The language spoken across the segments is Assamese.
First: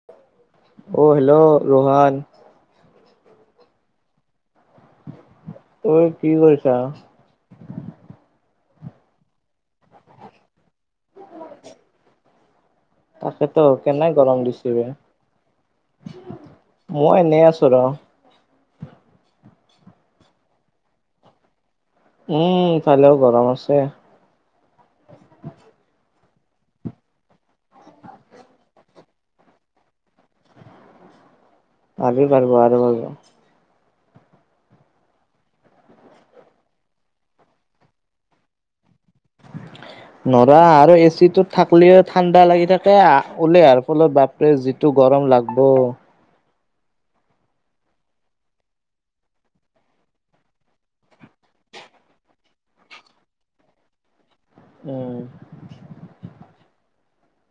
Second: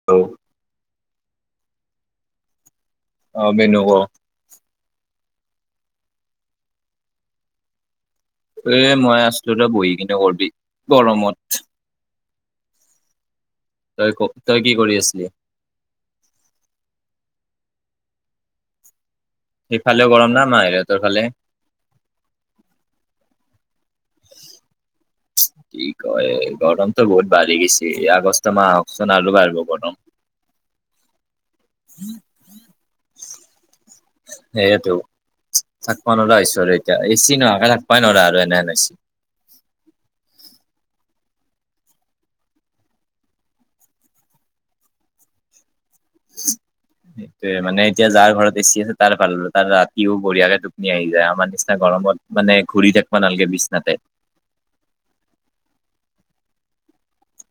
[unintelligible] অ' হেল্ল' ৰোহান। অ' মেনু ক? অই কি কৰিছা? এ, মই আছিলোঁ ৰ বহি কিনে কৰবি, গৰমত। তাকেতো কেনে তই ক গৰম তই কি দিছিৰে। কৰি আছিলি মই এনেই আছোঁ ৰ। সিফালেও গৰম না, আ, মাহীহঁতৰ ফালে? উম, ফালেও গৰম আছে। [inaudible] অ' এই গৰমটো বহুত বাঢ়ি গৈছে, আগষ্ট মাহ আহকচোন আৰু বাঢ়িব গৰম। [inaudible] আৰু বাঢ়িব আৰু বাঢ়ব। সেইহেতু, থাকবা নোৱাৰা হৈছো আৰু এতিয়া। এচি নোহোৱাকে থাকবাই নোৱাৰা আৰু এনে এনে [unintelligible] [inaudible] নোৱাৰা আৰু এচিটোত থাকলেও ঠাণ্ডা লাগি থাকে, আ, ওলাই আহাৰ ফলত বাপ এ, যিটো গৰম লাগব। [inaudible] সেইটোয়ে মানে এতিয়া যাৰ ঘৰত এছি আছে তাৰ ভাল, তাৰ ৰাতিও বঢ়িয়াকে টোপনি আহি যায়, আমাৰ নিচিনা গৰমত মানে ঘূৰি থাকিবা নালাগে বিচনাতে। উম।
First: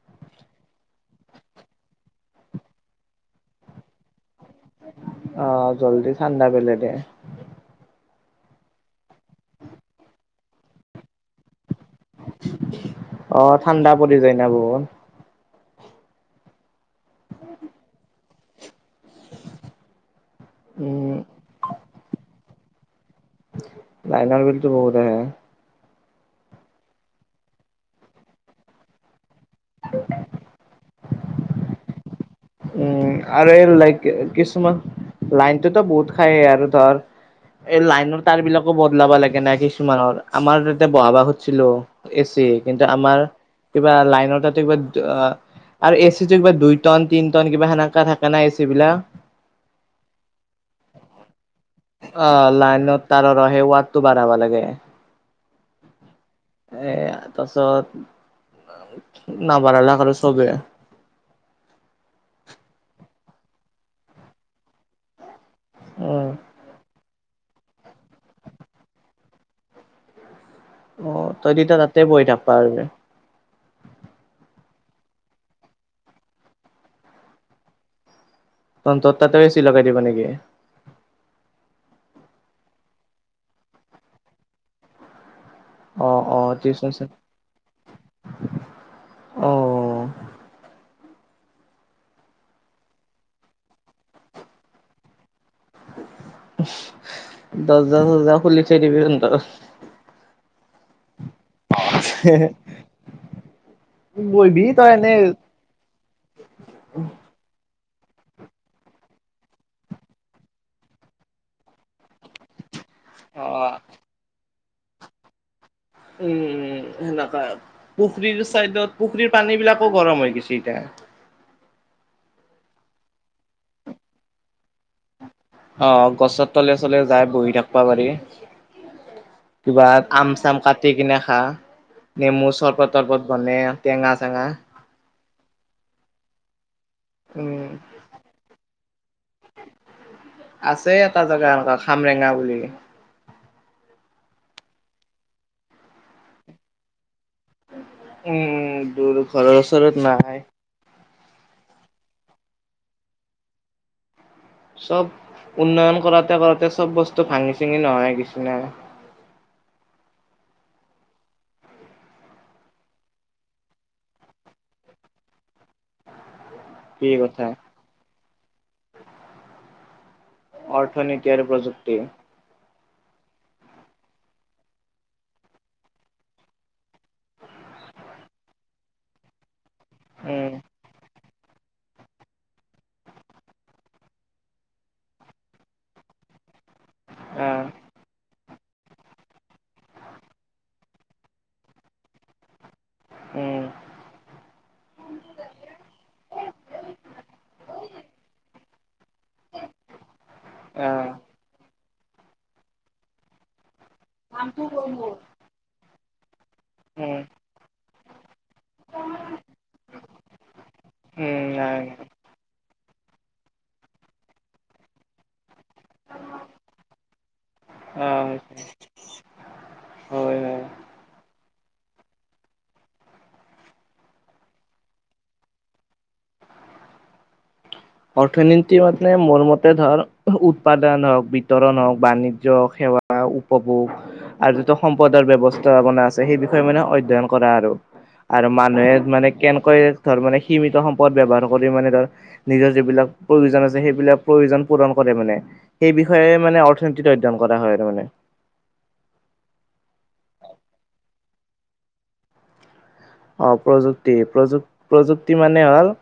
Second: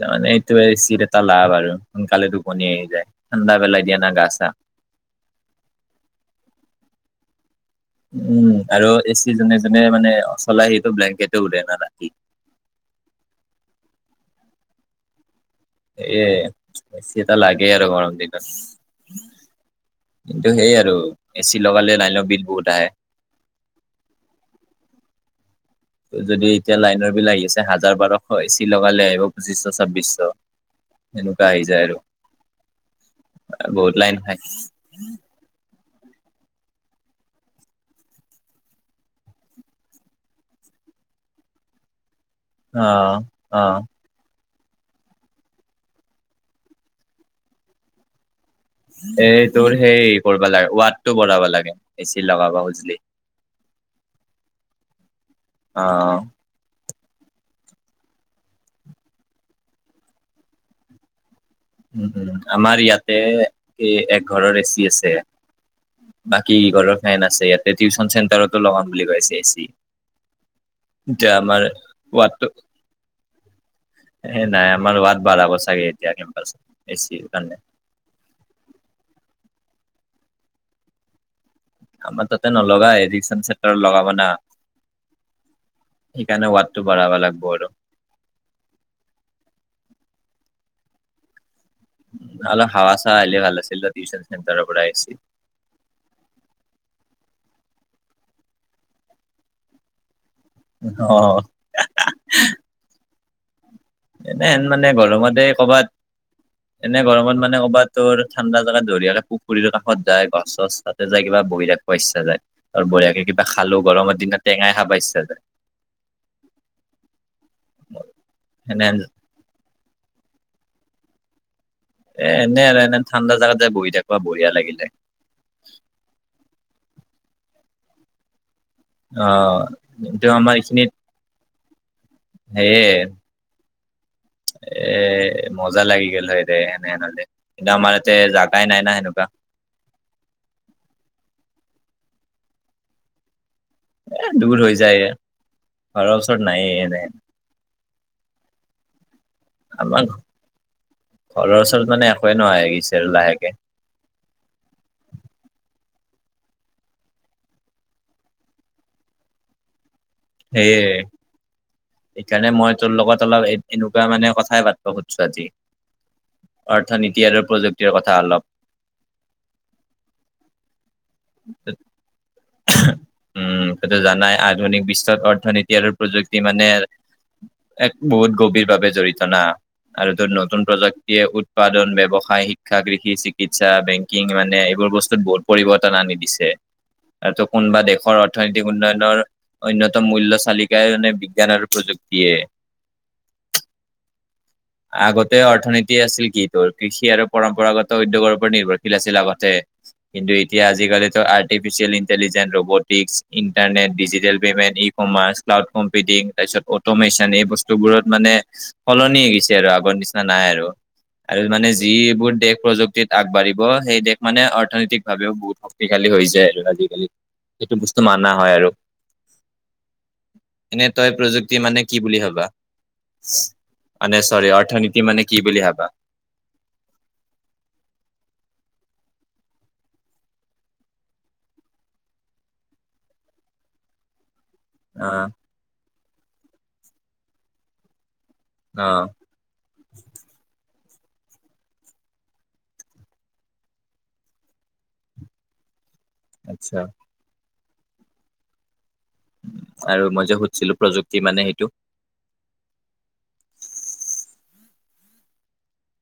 তাৰ মানে এইটো এচিৰ এটা লাভ আৰু সোনকালে টোপনি আহি যায়, ঠাণ্ডা পেলাই দিয়ে না গা চা। অ' জলদি ঠাণ্ডা পেলে দে। উম, আৰু এ চি যোনে যোনে মানে চলাই সিটো ব্লেংকেটটো উৰে না ৰাতি। অ' ঠাণ্ডা পৰি যায় না বহুত। এ, এচি এটা লাগে আৰু গৰম দিনত। কিন্তু সেই আৰু উম এচি লগালে লাইনৰ বিল বহুত আহে। লাইনৰ বিলটো বহুত আহে। যদি এতিয়া লাইনৰ বিল আহি আছে হাজাৰ বাৰশ, এচি লগালে আহিব পঁচিশ ছাব্বিশ। এনেকা আহি যায় আৰু। উম, আৰু এই বহুত লাইক লাইন খাই কিছুমান, লাইনটোতো বহুত খাই আৰু ধৰ এই লাইনৰ তাৰ বিলাকো বদলাব লাগে এনে কিছুমানৰ, আমাৰ তাতে বহাব খুজিছিলোঁ এ চি, অ কিন্তু আমাৰ অ কিবা লাইনৰ তাত [unintelligible] আৰু এ চিটো কিবা দুই টন, তিনি টন, কিবা সেনেকা থাকে না এ চি বিলাক? এই তোৰ সেই কৰিব লাগে, ৱাটটো বঢ়াব লাগে। এচি অ', লগাব খুজিলি লাইনত তাৰৰ অ' সেই ৱাটটো বঢ়াব লাগে। অ' এ তাৰপিছত, নবঢ়ালক আৰু চবেই। উম উম, আমাৰ ইয়াতে এই একঘৰৰ এ চি আছে। উম বাকী ঘৰৰ ফেন আছে, ইয়াতে টিউশ্যন চেণ্টাৰতো লগাম বুলি কৈছে এ চি অ যে তই আমাৰ তেতিয়া তাতে বহি থাকবা ৱাতটো পাৰিবি হেই নাই, আমাৰ ৱাত বঢ়াব চাগে এতিয়া কেম্পাছত, এ চিৰ কাৰণে। তহঁতৰ তাতেও এ চি লগাই দিব নেকি? আমাৰ তাতে নলগায়, এডিচন চেণ্টাৰত লগাব না। অ অ সেইকাৰণে ৱাতটো টিউচন চি বঢ়াব লাগব আৰু। অ উম, অলপ হাৱা-চাৱা আহিলে ভাল আছিল দে, টিউচন চেণ্টাৰৰ পৰা এ চিৰ দৰজা-চৰজা খুলি থৈ দিবি তহঁতৰ উম অ' হে হে এনেহেন মানে গৰমতে কৰ'বাত এনে গৰমত মানে ক'ৰবাত তোৰ ঠাণ্ডা জেগাত ধুনীয়াকে পুখুৰীৰ কাষত যায় গছ-চছ তাতে যায় কিবা বহি থাক ব ইচ্ছা যায় আৰু বঢ়িয়াকে কিবা অ খালোঁ, গৰমৰ দিনত টেঙা খাব ইচ্ছা যায়। উম-উম, সেনেকা, পুখুৰীৰ এনে চাইদত-পুখুৰীৰ পানী বিলাকো গৰম হৈ গৈছে এতিয়া। এ এনে আৰু এনে ঠাণ্ডা জাগাত যায় বহি থাকবা বঢিয়া লাগিল হয়। অ', গছৰ তলে চলে যায় বহি থাকিব পাৰি। অ কিবা কিন্তু আমাৰ আম-চাম এইখিনিত কাটি কিনে খা, নেমু সেয়ে চৰ্বত তৰ্বত গনে টেঙা-চেঙা এ মজা লাগি গ'ল হয়ৰে এনে হ'লে, উম, কিন্তু আমাৰ ইয়াতে জাগাই নাই না সেনেকুৱা। আছে এটা জেগা এনেকুৱা খামৰেঙা বুলি। এ দূৰ হৈ যায়, ঘৰৰ ওচৰত নাইয়ে এনেহেন উম দূৰ, ঘৰৰ আমাৰ ওচৰত নাই ঘৰৰ ওচৰত মানে একোৱে নোহোৱা গৈছে আৰু লাহেকে চব উন্নয়ন কৰোঁতে-কৰোঁতে চব বস্তু ভাঙি-চিঙি নোহোৱা হয় গৈচি ন? সেইয়ে সেইকাৰণে মই তোৰ লগত অলপ এনেকুৱা মানে কথাই পাতিব খুজিছোঁ আজি। কি অৰ্থনীতি আৰু কথা প্ৰযুক্তিৰ কথা অলপ অৰ্থনীতি আৰু প্ৰযুক্তিৰ? উম', তইতো জানই, আধুনিক বিশ্বত অৰ্থনীতি আৰু প্ৰযুক্তি মানে নে, এক বহুত গভীৰভাৱে জৰিত না, আৰু য'ত উম, নতুন প্ৰযুক্তিয়ে উৎপাদন, ব্যৱসায়, শিক্ষা, কৃষি, চিকিৎসা, বেংকিং, মানে এইবোৰ বস্তুত বহুত পৰিৱৰ্তন আনি দিছে। আৰুটো আহ, কোনোবা দেশৰ অৰ্থনৈতিক উন্নয়নৰ অন্যতম মূল্য চালিকাই মানে বিজ্ঞান আৰু প্ৰযুক্তিয়েই উম। আগতে অৰ্থনীতি আছিল কি তোৰ, কৃষি আৰু পৰম্পৰাগত উদ্যোগৰ ওপৰত নিৰ্ভৰশীল আছিল আগত তে, কিন্তু এতিয়া আজিকালি আহ, টো artificial ইণ্টেলিজেন, robotics, internet, digital payment, e commerce, cloud computing তাৰপিছত অ'টো উম, মেচন, এই বস্তু বস্তুবোৰত মানে সলনি হৈ গৈছে। এতিয়া আৰু আগৰ নিচিনা নাই আৰু, উম, আৰু মানে নাই। যিবোৰ দেশ প্ৰযুক্তি- আগবাঢ়িব সেই দেশ মানে অৰ্থনৈতিক ভাৱেও বহুত শক্তিশালী হৈ যায় আৰু আজিকালি, সেইটো বস্তু মানা অ', হয় আৰু। হয়, হয়। এনেই তই প্ৰযুক্তি মানে কি বুলি ভাবা? মানে- চৰি, অৰ্থনীতি মানে কি বুলি ভাবা? অৰ্থনীতি মানে মোৰ মতে ধৰ উৎপাদন হওঁক, বিতৰণ হওঁক, বাণিজ্য সেৱা বা উপভোগ আৰুতো সম্পদৰ অ', ব্যৱস্থাপনা আছে সেই বিষয়ে মানে অধ্যয়ন কৰা আৰু। আৰু মানুহে অ', মানে কেনেকৈ ধৰ মানে সীমিত সম্পদ ব্যৱহাৰ কৰি মানে ধৰ নিজৰ যিবিলাক প্ৰয়োজন আছে, সেইবিলাক প্ৰয়োজন পূৰন কৰে মানে, সেই বিষয়ে মানে আচ্ছা অৰ্থনীতিত অধ্যয়ন কৰা হয় তাৰমানে। আৰু মই যে সুধিছিলো প্ৰযুক্তি মানে, সেইটো আঁহ' প্ৰযুক্তি প্ৰযু প্ৰযুক্তি মানে হ'ল-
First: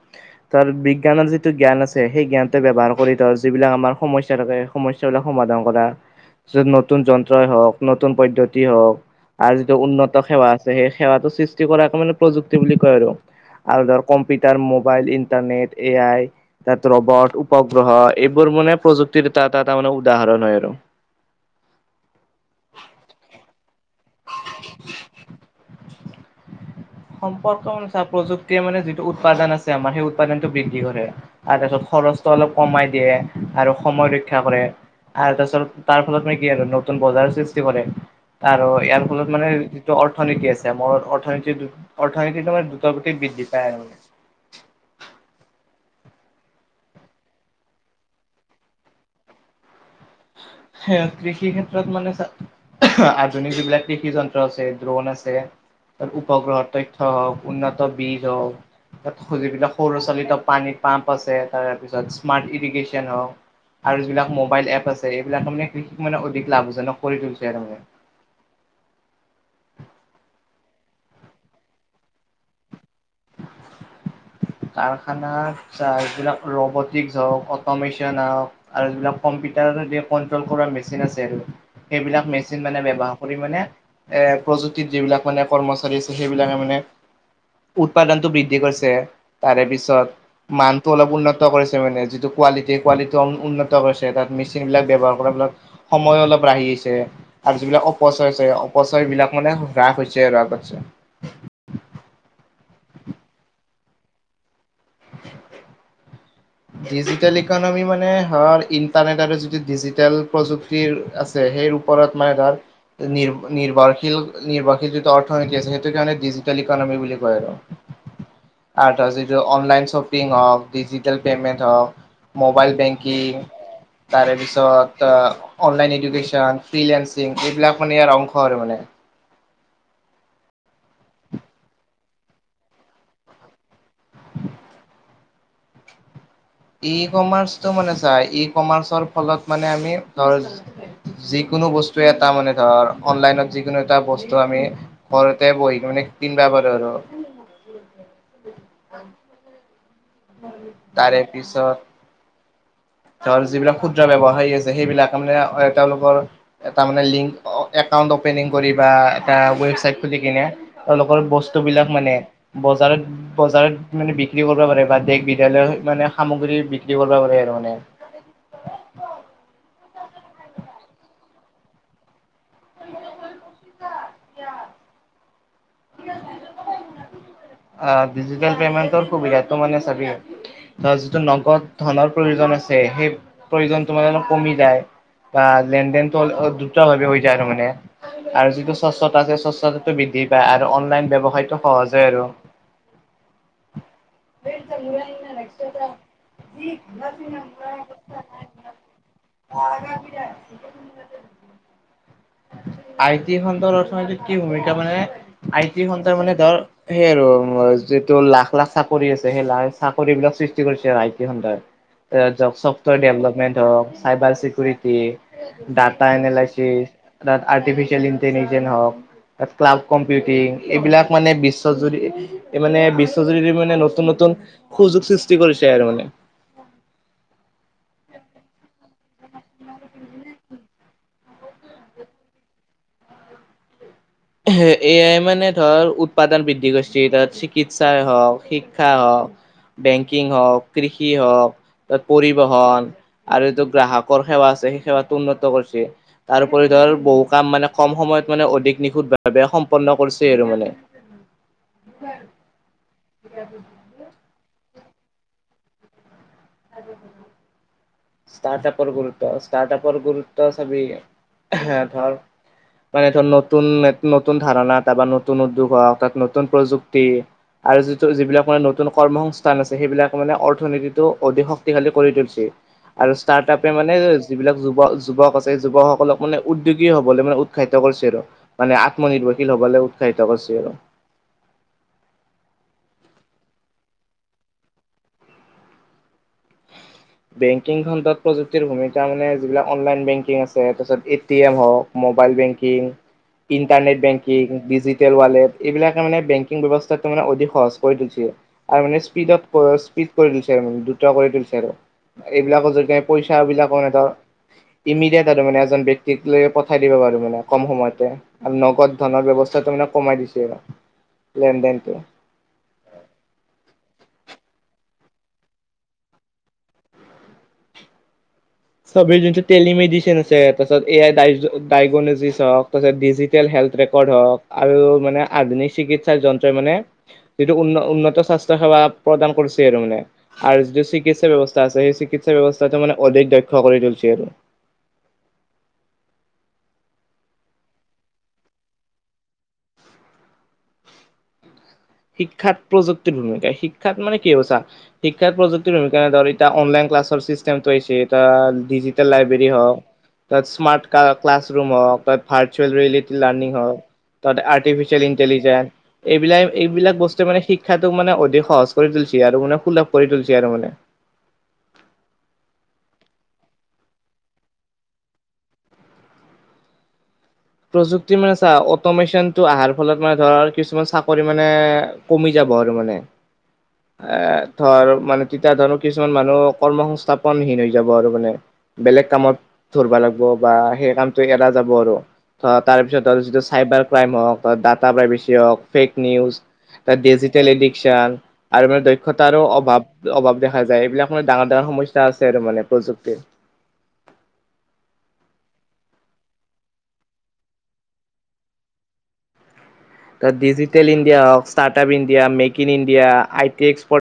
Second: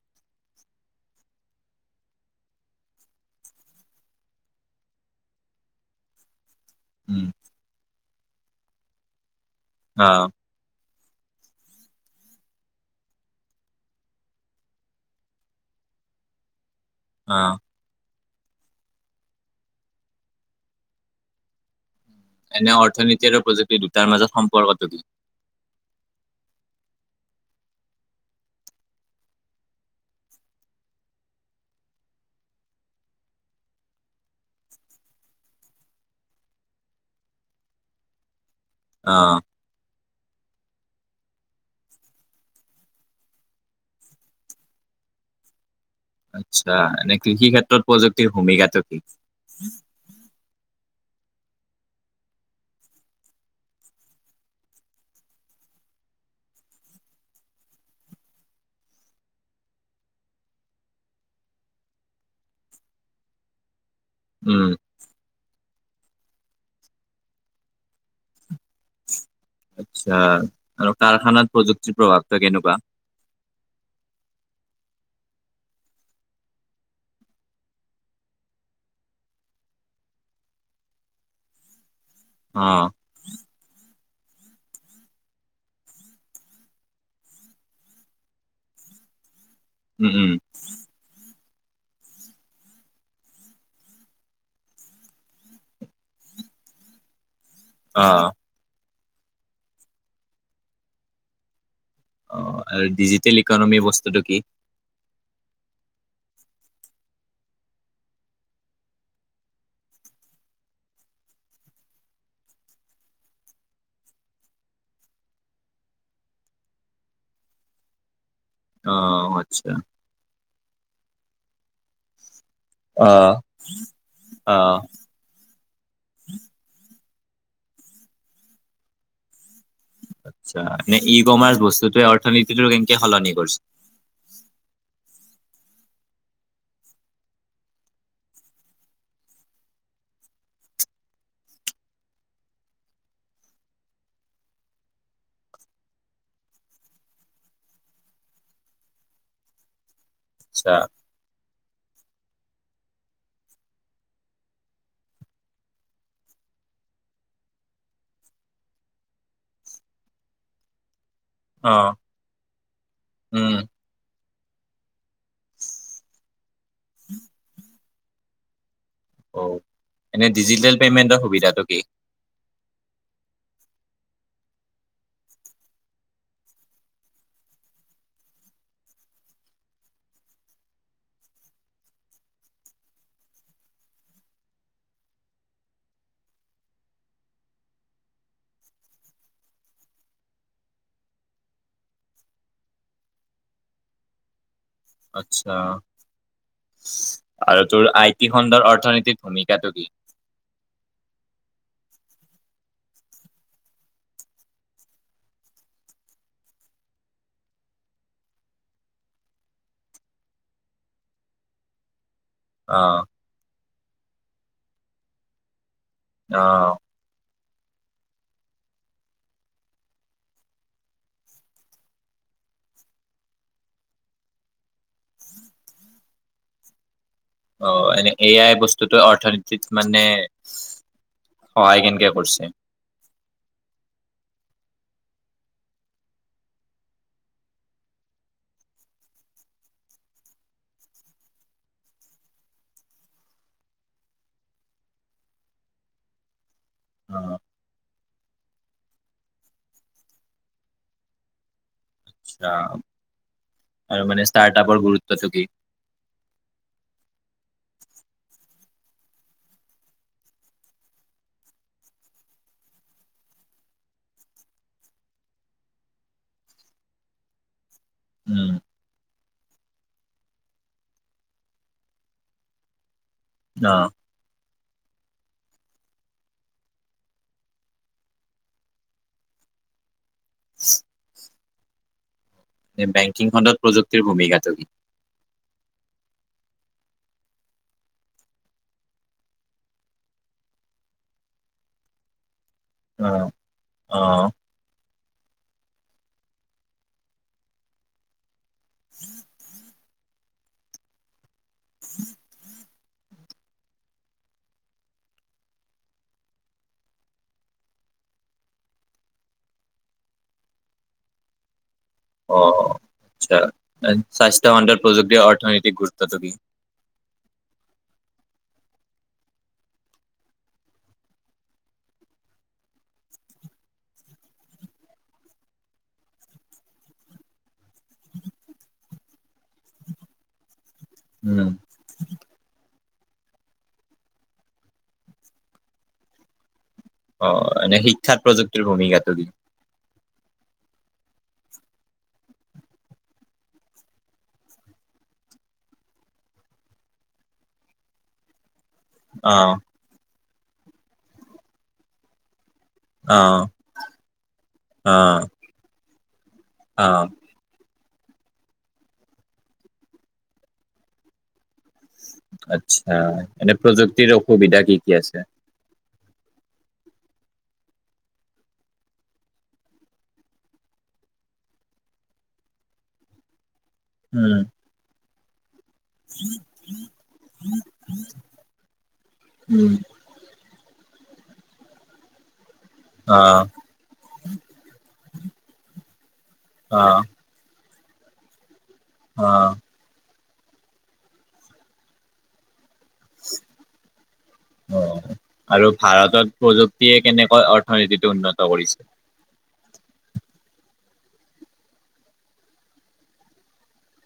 তাৰ বিজ্ঞানৰ যিটো জ্ঞান আছে, সেই জ্ঞানটো ব্যৱহাৰ কৰি তৰ যিবিলাক আমাৰ সমস্যা থাকে সমস্যাবিলাক সমাধান কৰা। [inaudible] য'ত নতুন উম, যন্ত্ৰই হওঁক, নতুন পদ্ধতি হওঁক, আৰু যিটো উন্নত অ', সেৱা সেই সেৱাটো সৃষ্টি কৰা মানে প্ৰযুক্তি বুলি কয় আৰু, আৰু ধৰ computer, mobile, internet, A I তাত ৰবট, অ', উপগ্ৰহ এইবোৰ মানে প্ৰযুক্তিৰ এটা এটা তাৰ মানে উদাহৰণ হয় আৰু। এনে অৰ্থনীতি আৰু প্ৰযুক্তি দুটাৰ মাজত সম্পৰ্কটো কি? সম্পৰ্ক মানে চা, প্ৰযুক্তিয়ে মানে যিটো উৎপাদন আছে আমাৰ, সেই উৎপাদনতটো বৃদ্ধি কৰে। আৰু খৰচটো অলপ কমাই দিয়ে, আৰু সময় ৰক্ষা কৰে। আৰু তাৰপাছত তাৰ ফলত কি আৰু নতুন বজাৰ সৃষ্টি কৰে, আৰু ইয়াৰ ফলত অ', মানে যিটো অৰ্থনীতি আছে, মোৰ অৰ্থনীতি অৰ্থনিতিটো মানে দ্ৰুত গতিত বৃদ্ধি পায় আৰু। আচ্ছা, এনে কৃষি ক্ষেত্ৰত প্ৰযুক্তিৰ ভূমিকাটো কি? বেয়া কৃষি ক্ষেত্ৰত মানে চাহ অহ আধুনিক যুগ যিবিলাক কৃষি যন্ত্ৰ আছে, ড্ৰোন আছে উপগ্ৰহৰ তথ্য হওঁক, উন্নত বীজ হওঁক যিবিলাক সৰুলৰাচালিত পানী পাম্প আছে, তাৰপিছত স্মাৰ্ট ইৰিগেশ্যন হওঁক আৰু যিবিলাক উম, মোবাইল এপ আছে, এইবিলাক মানে কৃষিত মানে অধিক লাভ জনক কৰি তুলিছে, আৰু তাৰ মানে। আচ্ছা, আৰু কাৰখানাত প্ৰযুক্তিৰ প্ৰভাৱটো কেনেকুৱা? [unintelligible] কাৰখানা চাহ এই বিলাক ৰবটিক হওঁক, অটমেচন হওঁক আৰু কম্পিউটাৰ ক্ৰট্ৰল কৰা মেচিন আছে আৰু সেইবিলাক মেচিন মেচিন মানে অ', ব্যৱহাৰ কৰি মানে এৰ প্ৰযুক্তিত যিবিলাক মানে কৰ্মচাৰী আছে সেইবিলাকে মানে উৎপাদনতটো বৃদ্ধি কৰিছে তাৰে উম, উম, পিছত মান টো অলপ উন্নত কৰিছে মানে যিটো কোৱালিটি কোৱালিটিটো উন্নত কৰিছে তাত মেচিনবিলাক ব্যৱহাৰ কৰা বিলাক সময় অলপ ৰাহি হৈছে। আৰু যিবিলাক অ', অপচয় হৈছে অপচয় বিলাক মানে হ্ৰাস হৈছে আৰু আগত অঁ আৰু ডিজিটেল ইকনমি বস্তুটো কি? ডিজিটেল ইকনমি মানে হ'ল ইণ্টাৰনেট আৰু যিটো ডিজিটেল প্ৰযুক্তিৰ আছে। সেই সেই ওপৰত মানে ধৰ নি নিৰ্বৰশীল নিৰ্বাহশীল যিটো অৰ্থনীতি আছে সেইটো কি ডিজিটেল ইকনমি বুলি কয় আৰু [inaudible] আৰু তাৰ যিটো আচ্ছা অনলাইন চপ, চপিং হওক, ডিজিটেল পে'মেণ্ট হওক, মোবাইল অ', বেংকিং তাৰে অ', পিছত, ত অনলাইন এডুকেশ্যন, ফ্ৰীলেঞ্চিং এইবিলাক মানে ইয়াৰ অংশ আৰু মানে। ই কমাৰচ বস্তুটোৱে অৰ্থনীতিটো কেনকে হলনি কৰছে? ই কমাৰ্চটো মানে চা, ই কমাৰ্চৰ ফলত মানে আমি ধৰ, যিকোনো বস্তুৱে এটা মানে ধৰ অনলাইনত যিকোনো এটা বস্তু আমি, ঘৰতে বহি মানে কিনবা পাৰু আৰু, আচ্ছা তাৰে পিছত, ধৰ যিবিলাক ক্ষুদ্ৰ ব্যৱসায়ী আছে সেইবিলাক মানে আ তেওঁলোকৰ, এটা মানে লিংক একাউণ্ট অপেনিং কৰিবা, এটা ৱেছাইড খুলি কিনে। তেওঁলোকৰ বস্তু বিলাক অ', মানে বজাৰত উম, বজাৰত, মানে বিক্ৰী কৰিব পাৰে বা দেশ বিদ্যয়ালয়ৰ মানে সামগ্ৰী বিক্ৰী কৰিব পাৰে আৰু মানে, অ এনে ডিজিটেল পেমেণ্টৰ সুবিধাটো কি? [unintelligible] [inaudible] অ ডিজিটেল পেমেণ্টৰ সুবিধাতো মানে চাবি, ধ যিটো নগদ ধনৰ প্ৰয়োজন আছে সেই প্ৰয়োজন তোমাৰ অলপ কমি যায়। বা লেন দেনটো অ দ্ৰোতভাৱে হৈ যায় আৰু মানে। আৰু যিটো স্বচ্ছতা আছে স্বচ্ছতাটো বৃদ্ধি পায় আৰু, অনলাইন ব্যৱসায়টো সহজে আৰু, আচ্ছা [unintelligible] গোটেই ভূমিকাটো কি? আই টি খন্তৰ অৰ্থনীতিত কি ভূমিকা মানে? আই টি খন্দৰ মানে ধৰ, সেই আৰু যিটো লাখ লাখ চাকৰি আছে সেই লাখ চাকৰি বিলাক সৃষ্টি কৰিছে আৰু আই টি খণ্ডই। অ জব অ', চব ডেভেলপমেণ্ট হওক চাইবাৰ চিকিউৰিটি। ডাটা অ', এনালাইচিছ তাত আৰ্টিফিচিয়েল ইন্টেলিজেন হওক তাত ক্লাৱ কম্প, বিউটিং এইবিলাক মানে বিশ্বজুৰি, এই মানে বিশ্বজুৰি মানে নতুন নতুন সুযোগ সৃষ্টি কৰিছে আৰু মানে, অ এনে এ আই বস্তুটো অৰ্থনীতিত মানে, সহায় কেনকে কৰিছে? এয়াই মানে ধৰ উৎপাদন বৃদ্ধি কৰিছে তাত চিকিৎসাই হওক শিক্ষা হওক, বেংকিং হওক, কৃষি হওক, বা পৰিবহন আৰু এইটো গ্ৰাহকৰ সেৱা আছে সেই সেৱাটো উন্নত কৰিছে। তাৰপৰি ধৰ বহু অ', কাম মানে কম সময়ত মানে অধিক নিখুত ভাৱে সম্পন্ন কৰিছেই আৰু মানে। আচ্ছা ঠিক আছে। আৰু মানে ষ্টাৰ্টআপৰ গুৰুত্বটো কি? [inaudible] ষ্টাৰ্টআপৰ গুৰুত্ব, ষ্টাৰ্টআপৰ গুৰুত্ব চাবি ধৰ মানে ধ নতুন এট নতুন ধাৰণা এটা বা নতুন উদ্যোগ হওক তাত নতুন প্ৰযুক্তি, আৰু যিটো যিবিলাক উম, মানে নতুন কৰ্ম সংস্থান আছে সেইবিলাক মানে অৰ্থনীতিটো, অধিক শক্তিশালী কৰি তুলিছে আৰু ষ্টাৰ্ট আপে অ', মানে যিবিলাক যুৱক যুৱক আছে যুৱকসকলক মানে উদ্যোগী হবলৈ মানে উৎসাহিত কৰিছে আৰু মানে আত্মনিৰ্ভৰশীল হবলৈ উৎসাহিত কৰিছে আৰু এই বেংকিং খণ্ডত প্ৰযুক্তিৰ ভূমিকাটো [inaudible] বেংকিং খণ্ডত প্ৰযুক্তিৰ ভূমিকা মানে যিবিলাক অনলাইন বেংকিং আছে তাৰপিছত এটি এম হওক মোবাইল বেংকিং অ', বেংকিং ইণ্টাৰনেট অ', বেংকিং ডিজি টেল ৱালেট এইবিলাকে মানে বেংকিং ব্যৱস্থাটো মানে অধিক সহজ কৰি তুলিছে আৰু মানে স্পীডত অধিক কৰি তুলিছে আৰু দুৰ্ত কৰি তুলিছে আৰু এইবিলাকৰ যোগে পইচা বিলাকৰ এটা ইমিডেট আৰু মানে এজন ব্যক্তিক লৈ পঠাই দিব পাৰো মানে কম সময়তে আৰু নগদ ধনৰ ব্যৱস্থা টো মানে কমাই দিছে লেন দেনটো অ আচ্ছা স্বাস্থ্য খণ্ডত প্ৰযুক্তিৰ অৰ্থনৈতিক গুৰুত্বটো কি চবে যিটো টেলিমেডিচিন আছে তাৰপিছত এ আই ডা ডাইগনজিছ হক তাপিছত ডিজিট টেল হেল্থ ৰেকৰ্ড হওক আৰু মানে আধুনিক চিকিৎসাৰ যন্ত্ৰই মানে যিটো উন উন্নত স্বাস্থ্য সেৱা প্ৰদান কৰিছে আৰু মানে আৰু যিটো চিকিৎসা উম, ব্যৱস্থা আছে সেই চিকিৎসা ব্যৱস্থাটো মানে অধিক দক্ষ কৰি তুলিছে আৰু অ এনে শিক্ষাত প্ৰযুক্তিৰ ভূমিকাটো কি শিক্ষাত প্ৰযুক্তিৰ ভূমিকা শিক্ষাত মানে কি হব চা শিক্ষাত প্ৰযুক্তিৰ ভূমিকা ধৰ এটা অনলাইন ক্লাছৰ চিষ্টেমটো আহিছে এটা ডিজিট টেল লাইব্ৰেৰী অ', হওক তাত স্মাৰ্ট ক্লাছৰুম হওক ভাৰ্চুৱেল ৰিয়েলিটি অ', লাৰ্ণিং হওক তাতে আৰ্টিফিচিয়েল অ', ইন্টেলিজেঞ্চ এইবিলাক এইবিলাক অ', বস্তু বস্তু মানে শিক্ষাটোক মানে অধিক সহজ কৰি তুলিছে আৰু মানে সুলভ কৰি তুলিছে আৰু মানে আচ্ছা এনে প্ৰযুক্তিৰ অসুবিধা কি কি আছে প্ৰযুক্তি মানে চা অট'মেশচনটো অহাৰ ফলত মানে ধৰ কিছুমান চাকৰি মানে কমি যাব আৰু মানে এ উম। ধৰ মানে তেতিয়া ধৰ কিছুমান মানুহ কৰ্ম সংস্থাপনহীন হৈ যাব আৰু মানে বেলেগ কামত উম। ধৰবা লাগব বা সেই কামটো এৰা যাব আৰু আ তাৰ পিছত আৰু যিটো অ', চাইবাৰ ক্ৰাইম হওক ডাটা প্ৰাইভেছি হওক ফেক নিউজ তাত অ', ডিজিটেল এডিকচন আৰু মানে দক্ষ দক্ষতাৰো অ', অভাৱ অভাৱ দেখা যায় এইবিলাক মানে ডাঙৰ ডাঙৰ সমস্যা আছে আৰু মানে প্ৰযুক্তিত [inaudible] অ আৰু ভাৰতত প্ৰযুক্তিয়ে কেনেকৈ অৰ্থনীতিটো উন্নত কৰিছে তাত ডিজিটেল ইণ্ডিয়া হওক start up India make in India I T export